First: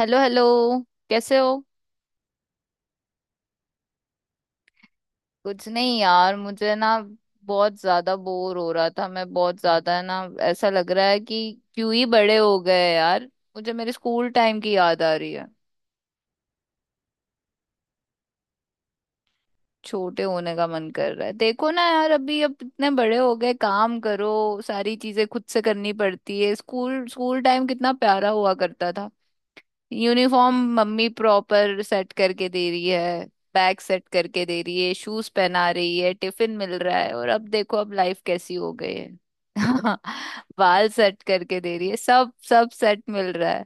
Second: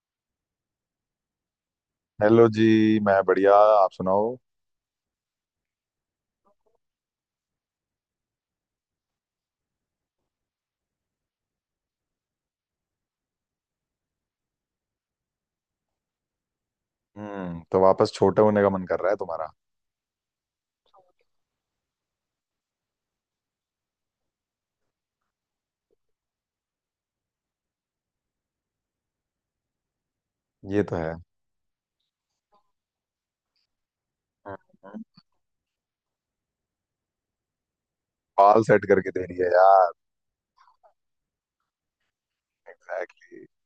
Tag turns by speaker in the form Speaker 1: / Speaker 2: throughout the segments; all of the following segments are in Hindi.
Speaker 1: Hello hello. कैसे हो?
Speaker 2: हेलो जी। मैं बढ़िया, आप सुनाओ।
Speaker 1: कुछ नहीं यार, मुझे ना बहुत ज्यादा बोर हो रहा था। मैं बहुत ज्यादा ना, ऐसा लग रहा है कि क्यों ही बड़े हो गए यार। मुझे मेरे स्कूल टाइम की याद आ रही है।
Speaker 2: तो वापस छोटे होने का मन कर रहा है तुम्हारा।
Speaker 1: छोटे होने का मन कर रहा है, देखो ना यार अभी, अब इतने बड़े हो गए, काम करो, सारी चीजें खुद से करनी पड़ती है। स्कूल स्कूल टाइम कितना प्यारा हुआ करता था। यूनिफॉर्म
Speaker 2: ये तो
Speaker 1: मम्मी
Speaker 2: है।
Speaker 1: प्रॉपर सेट करके दे रही है, बैग सेट करके दे रही है,
Speaker 2: हम्म।
Speaker 1: शूज पहना रही है, टिफिन मिल रहा है, और अब देखो अब लाइफ कैसी
Speaker 2: बाल
Speaker 1: हो
Speaker 2: सेट
Speaker 1: गई
Speaker 2: करके
Speaker 1: है।
Speaker 2: दे रही है यार।
Speaker 1: बाल सेट करके दे रही है, सब सब सेट मिल
Speaker 2: एग्जैक्टली।
Speaker 1: रहा है।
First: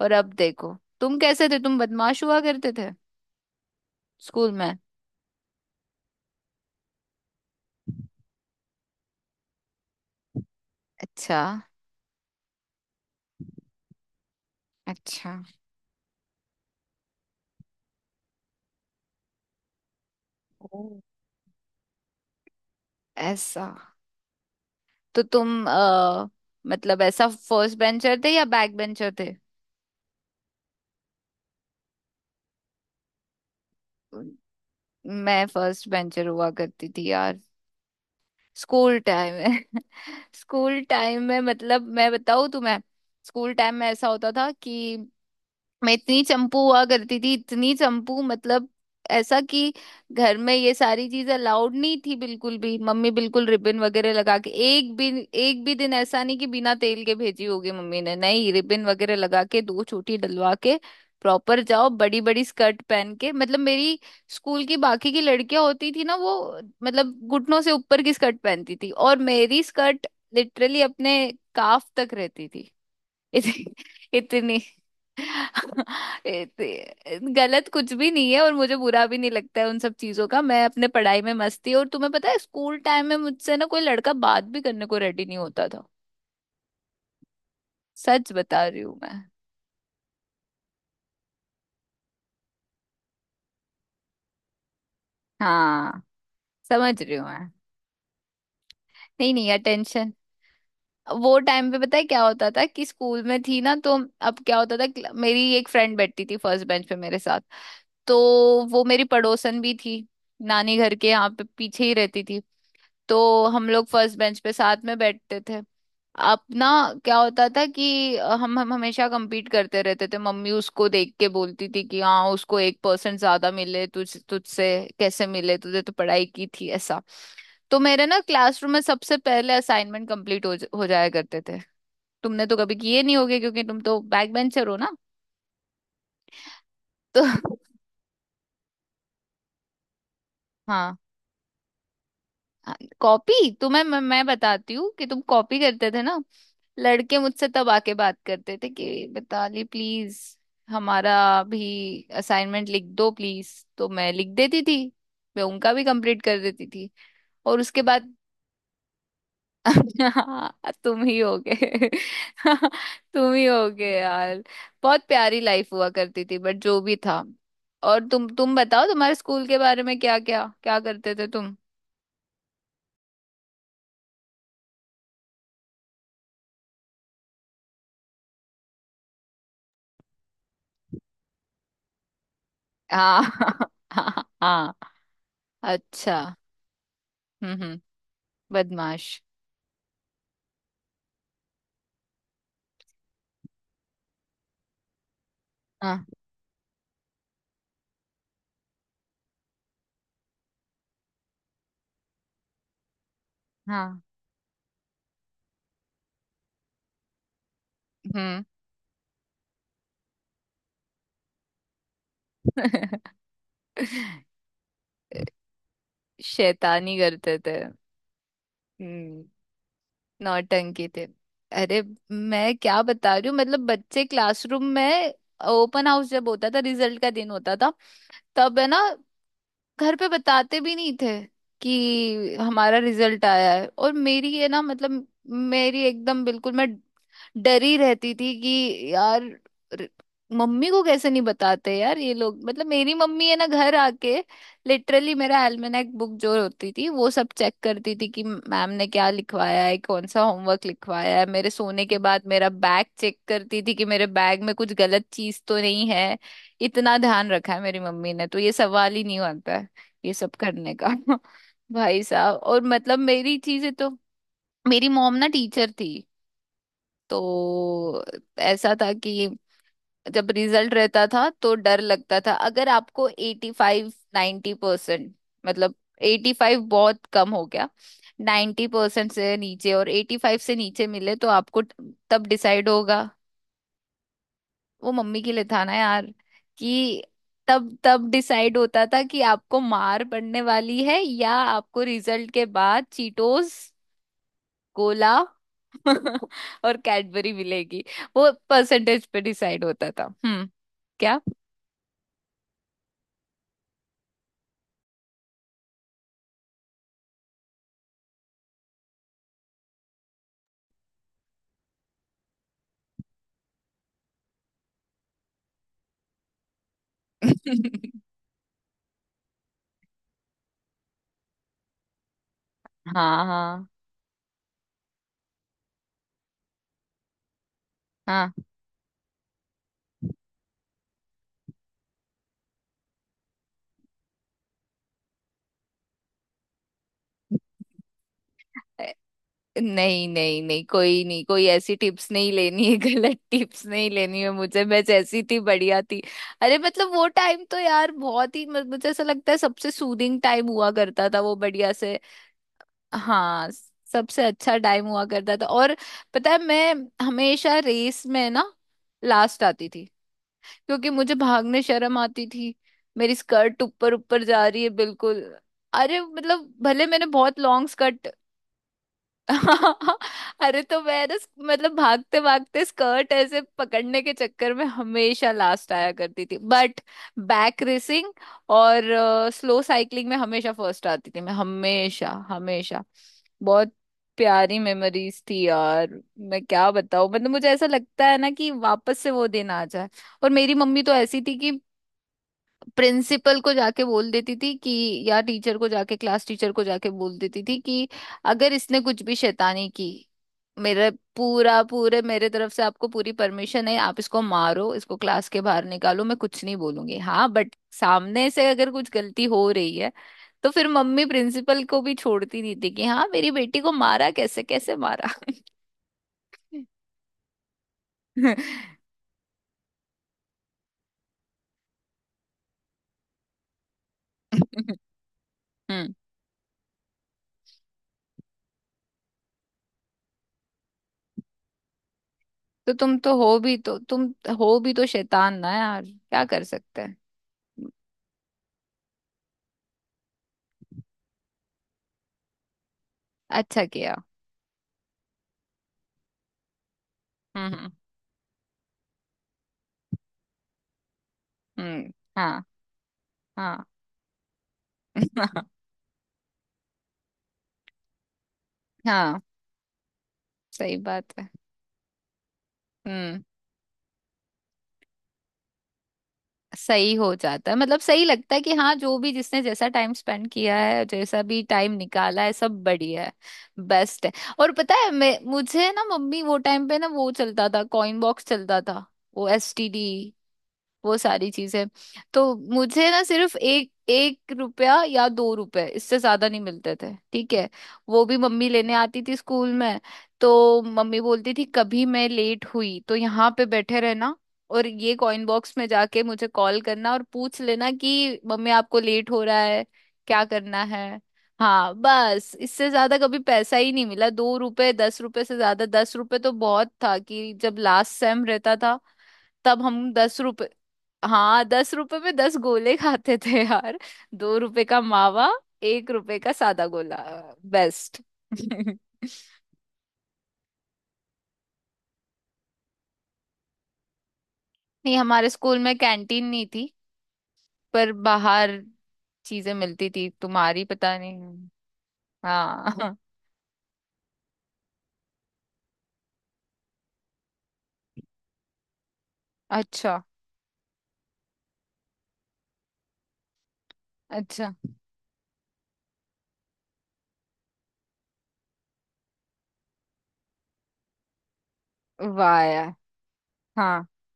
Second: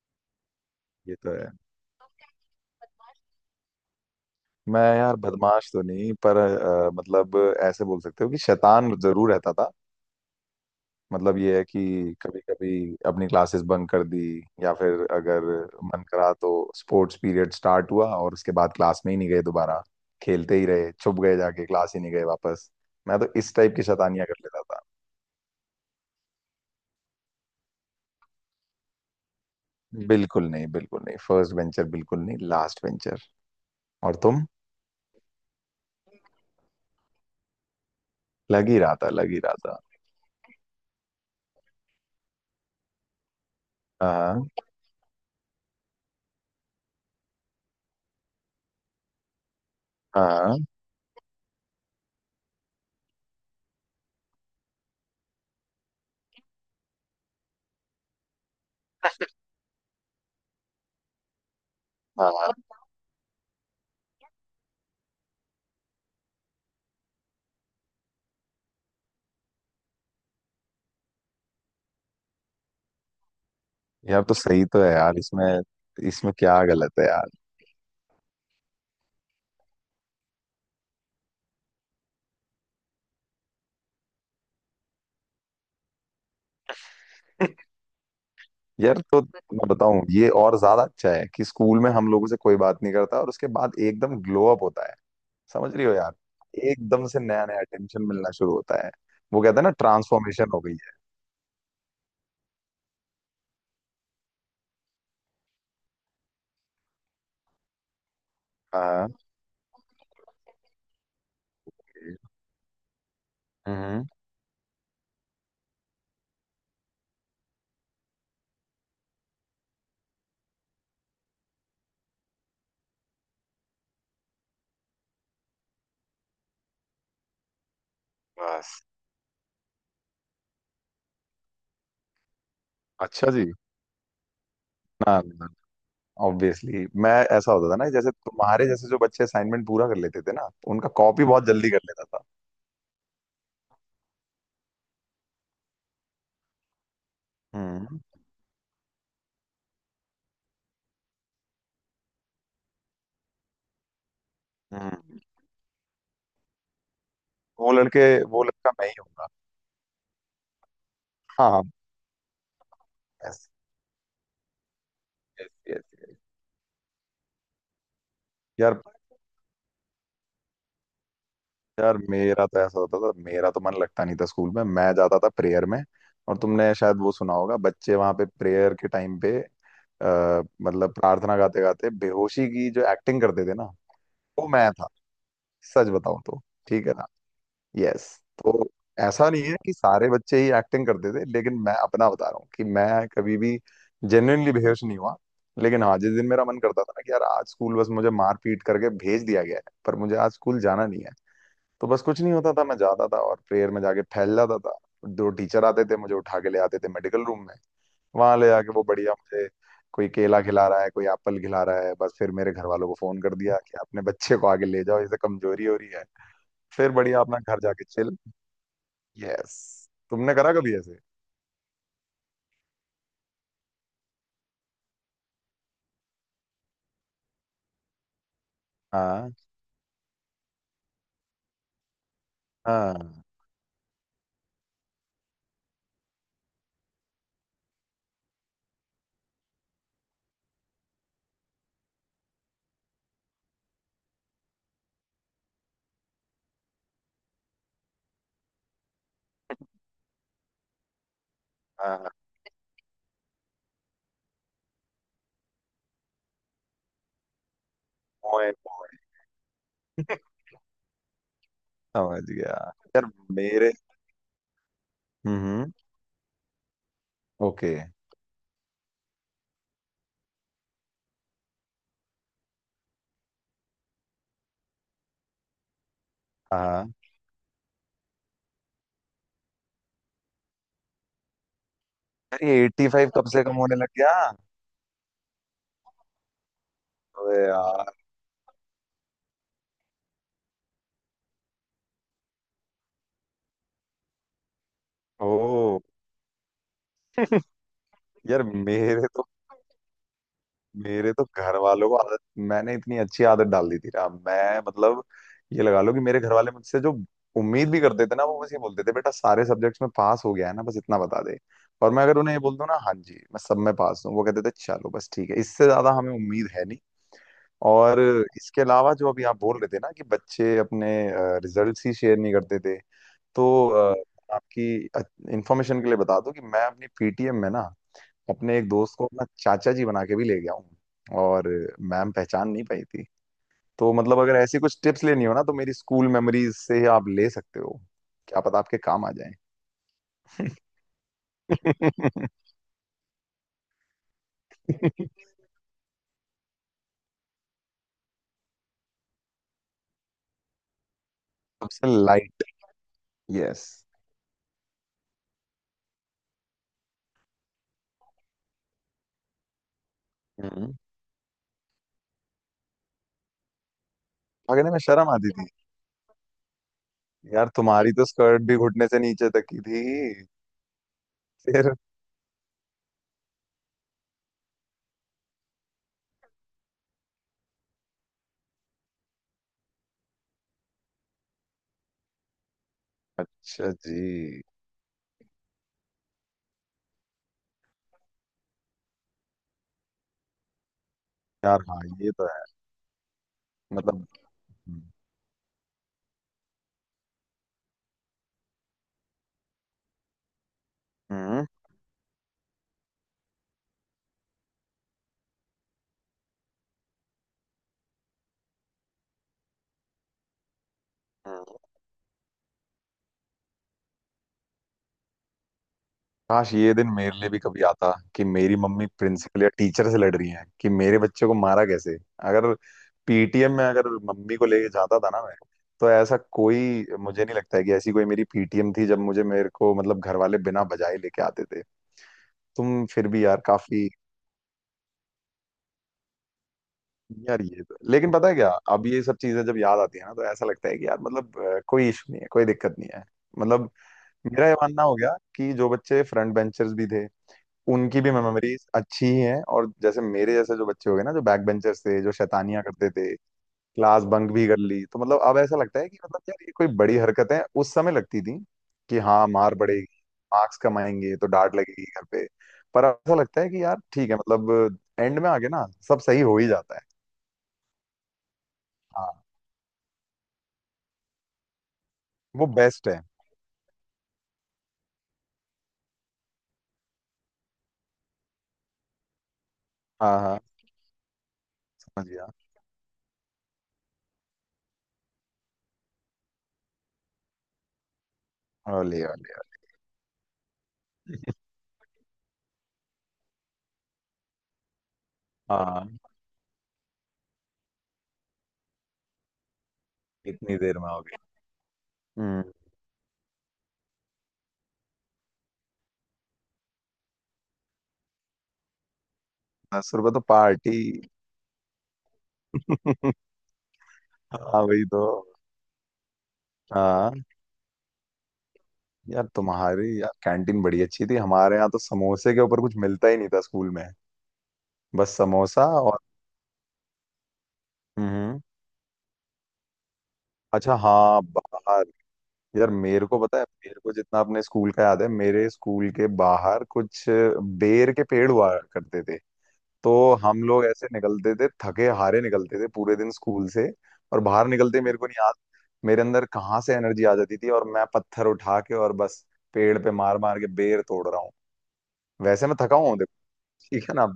Speaker 1: और अब देखो,
Speaker 2: ये
Speaker 1: तुम
Speaker 2: तो
Speaker 1: कैसे
Speaker 2: है।
Speaker 1: थे, तुम बदमाश हुआ करते थे स्कूल में।
Speaker 2: मैं यार बदमाश तो नहीं, पर मतलब ऐसे बोल सकते हो कि शैतान जरूर रहता था।
Speaker 1: अच्छा।
Speaker 2: मतलब ये है कि कभी कभी अपनी क्लासेस बंक कर दी, या फिर
Speaker 1: अच्छा।
Speaker 2: अगर मन करा तो स्पोर्ट्स पीरियड स्टार्ट हुआ और उसके बाद क्लास में ही नहीं गए दोबारा। खेलते ही
Speaker 1: ओ।
Speaker 2: रहे, छुप गए जाके, क्लास ही नहीं गए वापस। मैं तो इस
Speaker 1: ऐसा।
Speaker 2: टाइप की शैतानियां कर लेता था।
Speaker 1: तो तुम मतलब ऐसा फर्स्ट बेंचर थे या बैक बेंचर थे?
Speaker 2: बिल्कुल नहीं, बिल्कुल नहीं, फर्स्ट वेंचर बिल्कुल नहीं, लास्ट वेंचर। और तुम?
Speaker 1: मैं फर्स्ट बेंचर हुआ करती थी यार।
Speaker 2: लग ही रहा
Speaker 1: स्कूल
Speaker 2: था, लग
Speaker 1: टाइम
Speaker 2: ही रहा था।
Speaker 1: है। स्कूल टाइम में मतलब मैं बताऊँ तुम्हें, स्कूल टाइम में ऐसा होता
Speaker 2: हाँ,
Speaker 1: था कि मैं इतनी चंपू हुआ करती थी, इतनी चंपू मतलब, ऐसा कि घर में
Speaker 2: हाँ,
Speaker 1: ये सारी चीजें अलाउड नहीं थी बिल्कुल भी। मम्मी बिल्कुल रिबन वगैरह लगा के, एक भी दिन ऐसा नहीं कि बिना तेल के भेजी होगी मम्मी ने। नहीं, रिबन वगैरह लगा के, दो चोटी डलवा के प्रॉपर जाओ। बड़ी बड़ी
Speaker 2: हाँ।
Speaker 1: स्कर्ट पहन के, मतलब मेरी स्कूल की बाकी की लड़कियां होती थी ना वो, मतलब घुटनों से ऊपर की स्कर्ट पहनती थी, और मेरी स्कर्ट लिटरली अपने काफ तक रहती। इत,
Speaker 2: यार तो
Speaker 1: इतनी
Speaker 2: सही तो है यार, इसमें इसमें
Speaker 1: इत,
Speaker 2: क्या गलत है यार।
Speaker 1: गलत कुछ भी नहीं है, और मुझे बुरा भी नहीं लगता है उन सब चीजों का। मैं अपने पढ़ाई में मस्त थी, और तुम्हें पता है स्कूल टाइम में मुझसे ना कोई लड़का बात भी करने को रेडी नहीं होता था। सच बता रही हूँ
Speaker 2: यार
Speaker 1: मैं।
Speaker 2: तो मैं बताऊं, ये और ज्यादा अच्छा है कि स्कूल में हम लोगों से कोई बात नहीं करता और उसके बाद एकदम ग्लो अप होता है। समझ रही हो
Speaker 1: हाँ,
Speaker 2: यार?
Speaker 1: समझ
Speaker 2: एकदम
Speaker 1: रही
Speaker 2: से
Speaker 1: हूँ
Speaker 2: नया
Speaker 1: मैं।
Speaker 2: नया अटेंशन मिलना शुरू होता है।
Speaker 1: नहीं
Speaker 2: वो
Speaker 1: नहीं,
Speaker 2: कहते हैं ना,
Speaker 1: अटेंशन
Speaker 2: ट्रांसफॉर्मेशन हो गई है।
Speaker 1: वो टाइम पे, पता है क्या होता था कि स्कूल में थी ना तो, अब क्या होता था कि मेरी एक फ्रेंड बैठती थी फर्स्ट बेंच पे मेरे साथ, तो वो मेरी
Speaker 2: हाँ।
Speaker 1: पड़ोसन भी थी, नानी घर के यहाँ पे पीछे ही रहती थी। तो हम लोग
Speaker 2: हम्म।
Speaker 1: फर्स्ट बेंच पे साथ में बैठते थे अपना। क्या होता था कि हम हमेशा compete करते रहते थे। मम्मी उसको देख के बोलती थी कि हाँ, उसको 1% ज्यादा मिले तुझसे कैसे मिले, तुझे तो पढ़ाई की थी ऐसा। तो मेरे ना क्लासरूम में
Speaker 2: बस।
Speaker 1: सबसे पहले असाइनमेंट हो जाया करते थे। तुमने तो कभी किए नहीं
Speaker 2: अच्छा
Speaker 1: होगे,
Speaker 2: जी।
Speaker 1: क्योंकि तुम तो बैक बेंचर हो ना।
Speaker 2: ना, ना। ऑब्वियसली। मैं,
Speaker 1: तो
Speaker 2: ऐसा होता था ना, जैसे तुम्हारे जैसे जो बच्चे असाइनमेंट पूरा कर लेते थे ना, उनका
Speaker 1: हाँ,
Speaker 2: कॉपी बहुत जल्दी कर लेता था।
Speaker 1: कॉपी तुम्हें मैं बताती हूँ कि तुम कॉपी करते थे ना। लड़के मुझसे तब आके
Speaker 2: हम्म,
Speaker 1: बात करते थे कि मिताली प्लीज, हमारा भी असाइनमेंट लिख दो प्लीज। तो मैं लिख देती थी,
Speaker 2: हम्म।
Speaker 1: मैं उनका भी कंप्लीट कर देती थी। और
Speaker 2: वो
Speaker 1: उसके
Speaker 2: लड़के
Speaker 1: बाद,
Speaker 2: वो लड़का मैं ही हूँगा।
Speaker 1: हाँ, तुम ही हो
Speaker 2: हाँ, हाँ।
Speaker 1: गए। तुम
Speaker 2: यस,
Speaker 1: ही हो गए यार। बहुत प्यारी
Speaker 2: यस,
Speaker 1: लाइफ
Speaker 2: यस,
Speaker 1: हुआ
Speaker 2: यस।
Speaker 1: करती थी, बट जो भी था। और तुम
Speaker 2: यार।
Speaker 1: बताओ, तुम्हारे स्कूल के बारे में, क्या क्या क्या करते थे तुम?
Speaker 2: यार मेरा तो ऐसा होता था, मेरा तो मन लगता नहीं था स्कूल में। मैं जाता था प्रेयर में, और तुमने शायद वो सुना होगा, बच्चे वहां पे प्रेयर के टाइम पे मतलब प्रार्थना गाते गाते बेहोशी की जो एक्टिंग
Speaker 1: हाँ।
Speaker 2: करते थे ना, वो मैं
Speaker 1: हाँ।
Speaker 2: था। सच बताऊं
Speaker 1: अच्छा।
Speaker 2: तो। ठीक है।
Speaker 1: हम्म।
Speaker 2: यस। तो
Speaker 1: बदमाश।
Speaker 2: ऐसा नहीं है कि सारे बच्चे ही एक्टिंग करते थे, लेकिन मैं अपना बता रहा हूँ कि मैं कभी भी जेन्युइनली बेहोश नहीं हुआ। लेकिन हाँ,
Speaker 1: हाँ
Speaker 2: जिस दिन मेरा मन करता था ना कि यार आज स्कूल, बस मुझे मार पीट करके भेज दिया गया है पर मुझे आज स्कूल जाना नहीं है, तो बस कुछ नहीं होता था, मैं जाता था और प्रेयर में
Speaker 1: हाँ।
Speaker 2: जाके फैल जाता था। दो टीचर आते थे, मुझे उठा के ले आते थे मेडिकल रूम में। वहां
Speaker 1: हम्म।
Speaker 2: ले जाके वो बढ़िया, मुझे कोई केला खिला रहा है, कोई एप्पल खिला रहा है, बस फिर मेरे घर वालों को फोन कर दिया कि अपने बच्चे को आगे ले जाओ, इसे कमजोरी हो रही है। फिर
Speaker 1: शैतानी
Speaker 2: बढ़िया
Speaker 1: करते
Speaker 2: अपना
Speaker 1: थे।
Speaker 2: घर जाके चिल।
Speaker 1: हम्म।
Speaker 2: यस। तुमने करा कभी
Speaker 1: नौटंकी
Speaker 2: ऐसे?
Speaker 1: थे। अरे, मैं क्या बता रही हूँ मतलब, बच्चे क्लासरूम में, ओपन हाउस जब होता था, रिजल्ट का दिन होता था तब है ना,
Speaker 2: हाँ,
Speaker 1: घर पे बताते भी नहीं थे कि हमारा
Speaker 2: हाँ,
Speaker 1: रिजल्ट आया है। और मेरी ये ना मतलब, मेरी एकदम बिल्कुल, मैं डरी रहती थी कि यार, र- मम्मी को कैसे नहीं बताते यार ये लोग। मतलब मेरी मम्मी है ना, घर आके लिटरली मेरा एल्मेनाक बुक जो होती थी वो सब चेक करती थी कि मैम ने क्या लिखवाया है, कौन सा होमवर्क लिखवाया है। मेरे सोने के
Speaker 2: हाँ।
Speaker 1: बाद मेरा बैग चेक करती थी कि मेरे बैग में कुछ गलत चीज तो नहीं है। इतना ध्यान रखा है मेरी मम्मी ने, तो
Speaker 2: ओए,
Speaker 1: ये
Speaker 2: ओए।
Speaker 1: सवाल ही नहीं आता है ये सब करने का। भाई
Speaker 2: समझ
Speaker 1: साहब,
Speaker 2: गया।
Speaker 1: और मतलब
Speaker 2: यार,
Speaker 1: मेरी
Speaker 2: मेरे।
Speaker 1: चीजें तो, मेरी मॉम ना टीचर
Speaker 2: हम्म।
Speaker 1: थी,
Speaker 2: ओके।
Speaker 1: तो ऐसा था कि जब रिजल्ट रहता था तो डर लगता था। अगर आपको 85, 90%, मतलब 85
Speaker 2: हाँ
Speaker 1: बहुत कम हो गया, 90% से नीचे और 85 से नीचे मिले, तो आपको तब
Speaker 2: यार, ये
Speaker 1: डिसाइड होगा।
Speaker 2: 85 कब से कम होने लग गया?
Speaker 1: वो मम्मी के लिए था ना यार, कि
Speaker 2: अबे
Speaker 1: तब
Speaker 2: यार।
Speaker 1: तब डिसाइड होता था कि आपको मार पड़ने वाली है, या आपको रिजल्ट के बाद चीटोस, कोला
Speaker 2: ओ।
Speaker 1: और कैडबरी मिलेगी। वो
Speaker 2: यार मेरे
Speaker 1: परसेंटेज पे डिसाइड होता था। हम्म।
Speaker 2: मेरे
Speaker 1: क्या।
Speaker 2: तो घर वालों को आदत, मैंने इतनी अच्छी आदत डाल दी थी ना। मैं मतलब, ये लगा लो कि मेरे घर वाले मुझसे जो उम्मीद भी करते थे ना, वो बस ये बोलते थे, बेटा सारे सब्जेक्ट्स में पास हो गया है ना, बस इतना बता दे। और मैं अगर उन्हें ये बोल दूं ना, हाँ जी मैं सब में पास हूँ, वो कहते थे, चलो बस ठीक है, इससे ज्यादा हमें उम्मीद है नहीं। और इसके अलावा जो अभी आप बोल रहे थे ना कि बच्चे अपने रिजल्ट्स ही शेयर नहीं करते थे,
Speaker 1: हाँ हाँ
Speaker 2: तो आपकी इंफॉर्मेशन के लिए बता दूं कि मैं अपनी पीटीएम में ना, अपने एक दोस्त को अपना चाचा जी बना के भी ले गया हूँ, और मैम पहचान नहीं पाई थी। तो मतलब अगर ऐसी कुछ टिप्स लेनी हो ना, तो मेरी स्कूल मेमोरीज से आप ले सकते हो, क्या पता आपके
Speaker 1: हाँ।
Speaker 2: काम आ जाए।
Speaker 1: नहीं नहीं नहीं, कोई नहीं, कोई ऐसी टिप्स नहीं लेनी है, गलत टिप्स नहीं लेनी है मुझे। मैं जैसी थी बढ़िया थी। अरे मतलब वो टाइम तो यार बहुत ही मुझे ऐसा लगता है सबसे सूदिंग टाइम हुआ करता था वो, बढ़िया
Speaker 2: सबसे
Speaker 1: से।
Speaker 2: लाइट।
Speaker 1: हाँ,
Speaker 2: यस।
Speaker 1: सबसे अच्छा टाइम हुआ करता था। और पता है, मैं हमेशा रेस में ना लास्ट आती थी,
Speaker 2: हम्म।
Speaker 1: क्योंकि मुझे भागने शर्म आती थी, मेरी स्कर्ट ऊपर ऊपर जा रही है
Speaker 2: भागने में शर्म
Speaker 1: बिल्कुल।
Speaker 2: आती थी?
Speaker 1: अरे मतलब भले मैंने बहुत
Speaker 2: यार,
Speaker 1: लॉन्ग
Speaker 2: तुम्हारी तो
Speaker 1: स्कर्ट,
Speaker 2: स्कर्ट भी घुटने से नीचे तक की थी।
Speaker 1: अरे, तो मैं ना,
Speaker 2: फिर।
Speaker 1: मतलब भागते भागते स्कर्ट ऐसे पकड़ने के चक्कर में हमेशा लास्ट आया करती थी, बट बैक रेसिंग और स्लो साइकिलिंग में हमेशा फर्स्ट आती थी मैं, हमेशा हमेशा।
Speaker 2: अच्छा
Speaker 1: बहुत
Speaker 2: जी।
Speaker 1: प्यारी मेमोरीज थी यार, मैं क्या बताऊं मतलब। मुझे ऐसा लगता है ना कि वापस से वो दिन आ जाए। और मेरी मम्मी तो ऐसी थी कि
Speaker 2: यार हाँ, ये तो है।
Speaker 1: प्रिंसिपल को जाके
Speaker 2: मतलब।
Speaker 1: बोल देती थी कि,
Speaker 2: हम्म,
Speaker 1: या टीचर को जाके, क्लास टीचर को जाके बोल देती थी कि अगर इसने कुछ भी शैतानी की मेरे, पूरा पूरे मेरे तरफ से आपको पूरी परमिशन है, आप इसको मारो, इसको क्लास के बाहर निकालो, मैं कुछ नहीं बोलूंगी। हाँ बट सामने से अगर कुछ गलती हो रही है तो फिर मम्मी
Speaker 2: हम्म।
Speaker 1: प्रिंसिपल को भी छोड़ती नहीं थी कि हाँ, मेरी बेटी को मारा कैसे, कैसे मारा।
Speaker 2: काश ये दिन मेरे लिए भी कभी आता कि मेरी मम्मी प्रिंसिपल या टीचर से लड़ रही है कि मेरे बच्चे को मारा कैसे। अगर पीटीएम में अगर मम्मी को लेके जाता था ना मैं, तो
Speaker 1: हम्म।
Speaker 2: ऐसा कोई मुझे नहीं लगता है कि ऐसी कोई मेरी पीटीएम थी जब मुझे, मेरे को मतलब, घर वाले बिना बजाए लेके आते थे।
Speaker 1: तो
Speaker 2: तुम
Speaker 1: तुम
Speaker 2: फिर
Speaker 1: तो
Speaker 2: भी
Speaker 1: हो
Speaker 2: यार
Speaker 1: भी तो,
Speaker 2: काफी।
Speaker 1: तुम हो भी तो शैतान ना यार, क्या कर सकते हैं।
Speaker 2: यार ये तो, लेकिन पता है क्या, अब ये सब चीजें जब याद आती है ना, तो ऐसा लगता है कि यार मतलब कोई इशू नहीं है, कोई दिक्कत नहीं है।
Speaker 1: अच्छा
Speaker 2: मतलब,
Speaker 1: किया।
Speaker 2: मेरा ये मानना हो गया कि जो बच्चे फ्रंट बेंचर्स भी थे,
Speaker 1: हम्म।
Speaker 2: उनकी भी मेमोरीज अच्छी ही हैं, और जैसे मेरे जैसे जो बच्चे हो गए ना, जो बैक बेंचर्स
Speaker 1: हम्म,
Speaker 2: थे, जो
Speaker 1: हाँ।
Speaker 2: शैतानियां करते थे,
Speaker 1: हाँ।
Speaker 2: क्लास बंक भी कर ली, तो मतलब अब ऐसा लगता है कि, मतलब यार, ये कोई बड़ी हरकतें उस समय लगती थी कि
Speaker 1: हाँ।
Speaker 2: हाँ मार पड़ेगी, मार्क्स
Speaker 1: सही बात
Speaker 2: कमाएंगे तो
Speaker 1: है।
Speaker 2: डांट लगेगी घर पे। पर अब ऐसा
Speaker 1: हम्म।
Speaker 2: लगता है कि यार ठीक है, मतलब एंड में आके ना सब सही हो ही जाता है।
Speaker 1: सही हो जाता है, मतलब सही लगता है कि हाँ, जो भी
Speaker 2: हाँ।
Speaker 1: जिसने जैसा टाइम स्पेंड किया है, जैसा भी टाइम निकाला है,
Speaker 2: वो
Speaker 1: सब
Speaker 2: बेस्ट है।
Speaker 1: बढ़िया है। बेस्ट है। और पता है, मैं, मुझे ना मम्मी वो टाइम पे ना, वो चलता था कॉइन बॉक्स चलता था, वो एसटीडी,
Speaker 2: हाँ, हाँ।
Speaker 1: वो सारी चीजें,
Speaker 2: समझ गया।
Speaker 1: तो मुझे ना सिर्फ 1-1 रुपया या 2 रुपए, इससे ज्यादा नहीं मिलते थे। ठीक है, वो भी मम्मी लेने
Speaker 2: ओले
Speaker 1: आती थी
Speaker 2: ओले
Speaker 1: स्कूल
Speaker 2: ओले।
Speaker 1: में। तो मम्मी बोलती थी कभी मैं लेट हुई तो यहाँ पे बैठे रहना, और ये कॉइन बॉक्स में
Speaker 2: हाँ।
Speaker 1: जाके मुझे कॉल करना और पूछ लेना कि मम्मी आपको लेट हो रहा है, क्या
Speaker 2: इतनी
Speaker 1: करना
Speaker 2: देर में
Speaker 1: है।
Speaker 2: हो गई?
Speaker 1: हाँ, बस
Speaker 2: हम्म।
Speaker 1: इससे ज्यादा कभी पैसा ही नहीं मिला। 2 रुपए, 10 रुपए से ज्यादा, 10 रुपए तो बहुत था कि जब लास्ट सेम रहता था, तब हम
Speaker 2: दस रुपए
Speaker 1: दस
Speaker 2: तो
Speaker 1: रुपए
Speaker 2: पार्टी।
Speaker 1: हाँ 10 रुपए में 10 गोले खाते थे यार। दो
Speaker 2: हाँ,
Speaker 1: रुपए का
Speaker 2: वही तो।
Speaker 1: मावा, 1 रुपए का सादा गोला।
Speaker 2: हाँ
Speaker 1: बेस्ट।
Speaker 2: यार, तुम्हारी यार कैंटीन बड़ी अच्छी थी, हमारे यहाँ तो समोसे के ऊपर कुछ मिलता ही नहीं था स्कूल में।
Speaker 1: नहीं,
Speaker 2: बस
Speaker 1: हमारे स्कूल
Speaker 2: समोसा
Speaker 1: में
Speaker 2: और।
Speaker 1: कैंटीन नहीं थी, पर
Speaker 2: हम्म।
Speaker 1: बाहर चीजें मिलती थी। तुम्हारी
Speaker 2: अच्छा
Speaker 1: पता
Speaker 2: हाँ,
Speaker 1: नहीं।
Speaker 2: बाहर। यार,
Speaker 1: हाँ।
Speaker 2: मेरे को पता है, मेरे को जितना अपने स्कूल का याद है, मेरे स्कूल के बाहर कुछ बेर के पेड़ हुआ करते थे। तो
Speaker 1: अच्छा।
Speaker 2: हम लोग ऐसे निकलते थे, थके हारे निकलते थे पूरे दिन स्कूल से, और बाहर
Speaker 1: अच्छा।
Speaker 2: निकलते मेरे को नहीं याद मेरे अंदर कहाँ से एनर्जी आ जाती थी, और मैं पत्थर उठा के, और बस पेड़ पे मार मार के बेर तोड़ रहा हूँ।
Speaker 1: वाह
Speaker 2: वैसे मैं
Speaker 1: यार।
Speaker 2: थका हुआ हूँ देखो। ठीक
Speaker 1: हाँ।
Speaker 2: है ना।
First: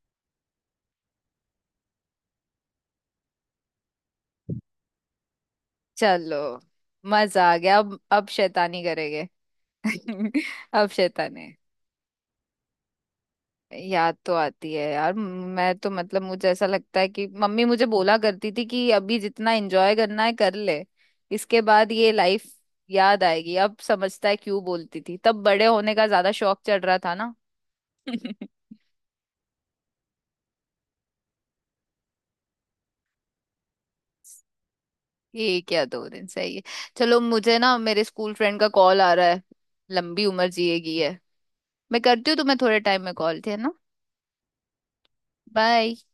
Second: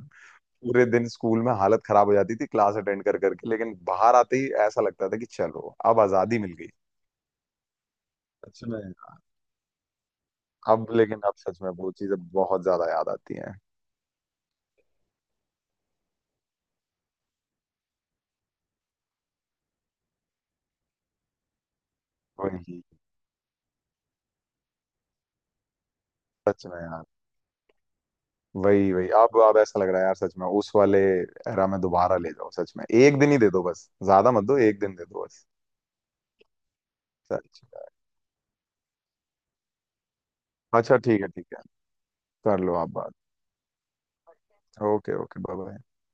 Speaker 2: पूरे दिन स्कूल में हालत खराब हो जाती थी क्लास अटेंड कर करके, लेकिन बाहर आते ही ऐसा लगता था कि चलो अब
Speaker 1: चलो,
Speaker 2: आजादी मिल गई।
Speaker 1: मजा आ गया, अब
Speaker 2: सच में
Speaker 1: शैतानी
Speaker 2: यार।
Speaker 1: करेंगे।
Speaker 2: अब
Speaker 1: अब
Speaker 2: लेकिन अब
Speaker 1: शैतानी
Speaker 2: सच में वो चीजें बहुत ज्यादा याद आती हैं।
Speaker 1: याद तो आती है यार। मैं तो मतलब, मुझे ऐसा लगता है कि मम्मी मुझे बोला करती थी कि अभी जितना एंजॉय करना है कर ले, इसके बाद ये लाइफ
Speaker 2: वही।
Speaker 1: याद आएगी। अब समझता है क्यों बोलती थी, तब बड़े होने का ज्यादा शौक
Speaker 2: सच में
Speaker 1: चढ़ रहा
Speaker 2: यार।
Speaker 1: था ना।
Speaker 2: वही, वही। अब ऐसा लग रहा है यार सच में, उस वाले एरा में दोबारा ले जाओ, सच में एक दिन ही दे दो बस, ज्यादा मत दो, एक दिन दे दो बस।
Speaker 1: एक या दो दिन सही है। चलो, मुझे
Speaker 2: सच
Speaker 1: ना
Speaker 2: में।
Speaker 1: मेरे स्कूल फ्रेंड का कॉल आ रहा है। लंबी उम्र जिएगी
Speaker 2: अच्छा
Speaker 1: है।
Speaker 2: ठीक है, ठीक है।
Speaker 1: मैं करती हूँ तुम्हें
Speaker 2: कर लो
Speaker 1: थोड़े
Speaker 2: आप
Speaker 1: टाइम
Speaker 2: बात।
Speaker 1: में कॉल, थे ना।
Speaker 2: Okay, okay, bye bye.
Speaker 1: Bye.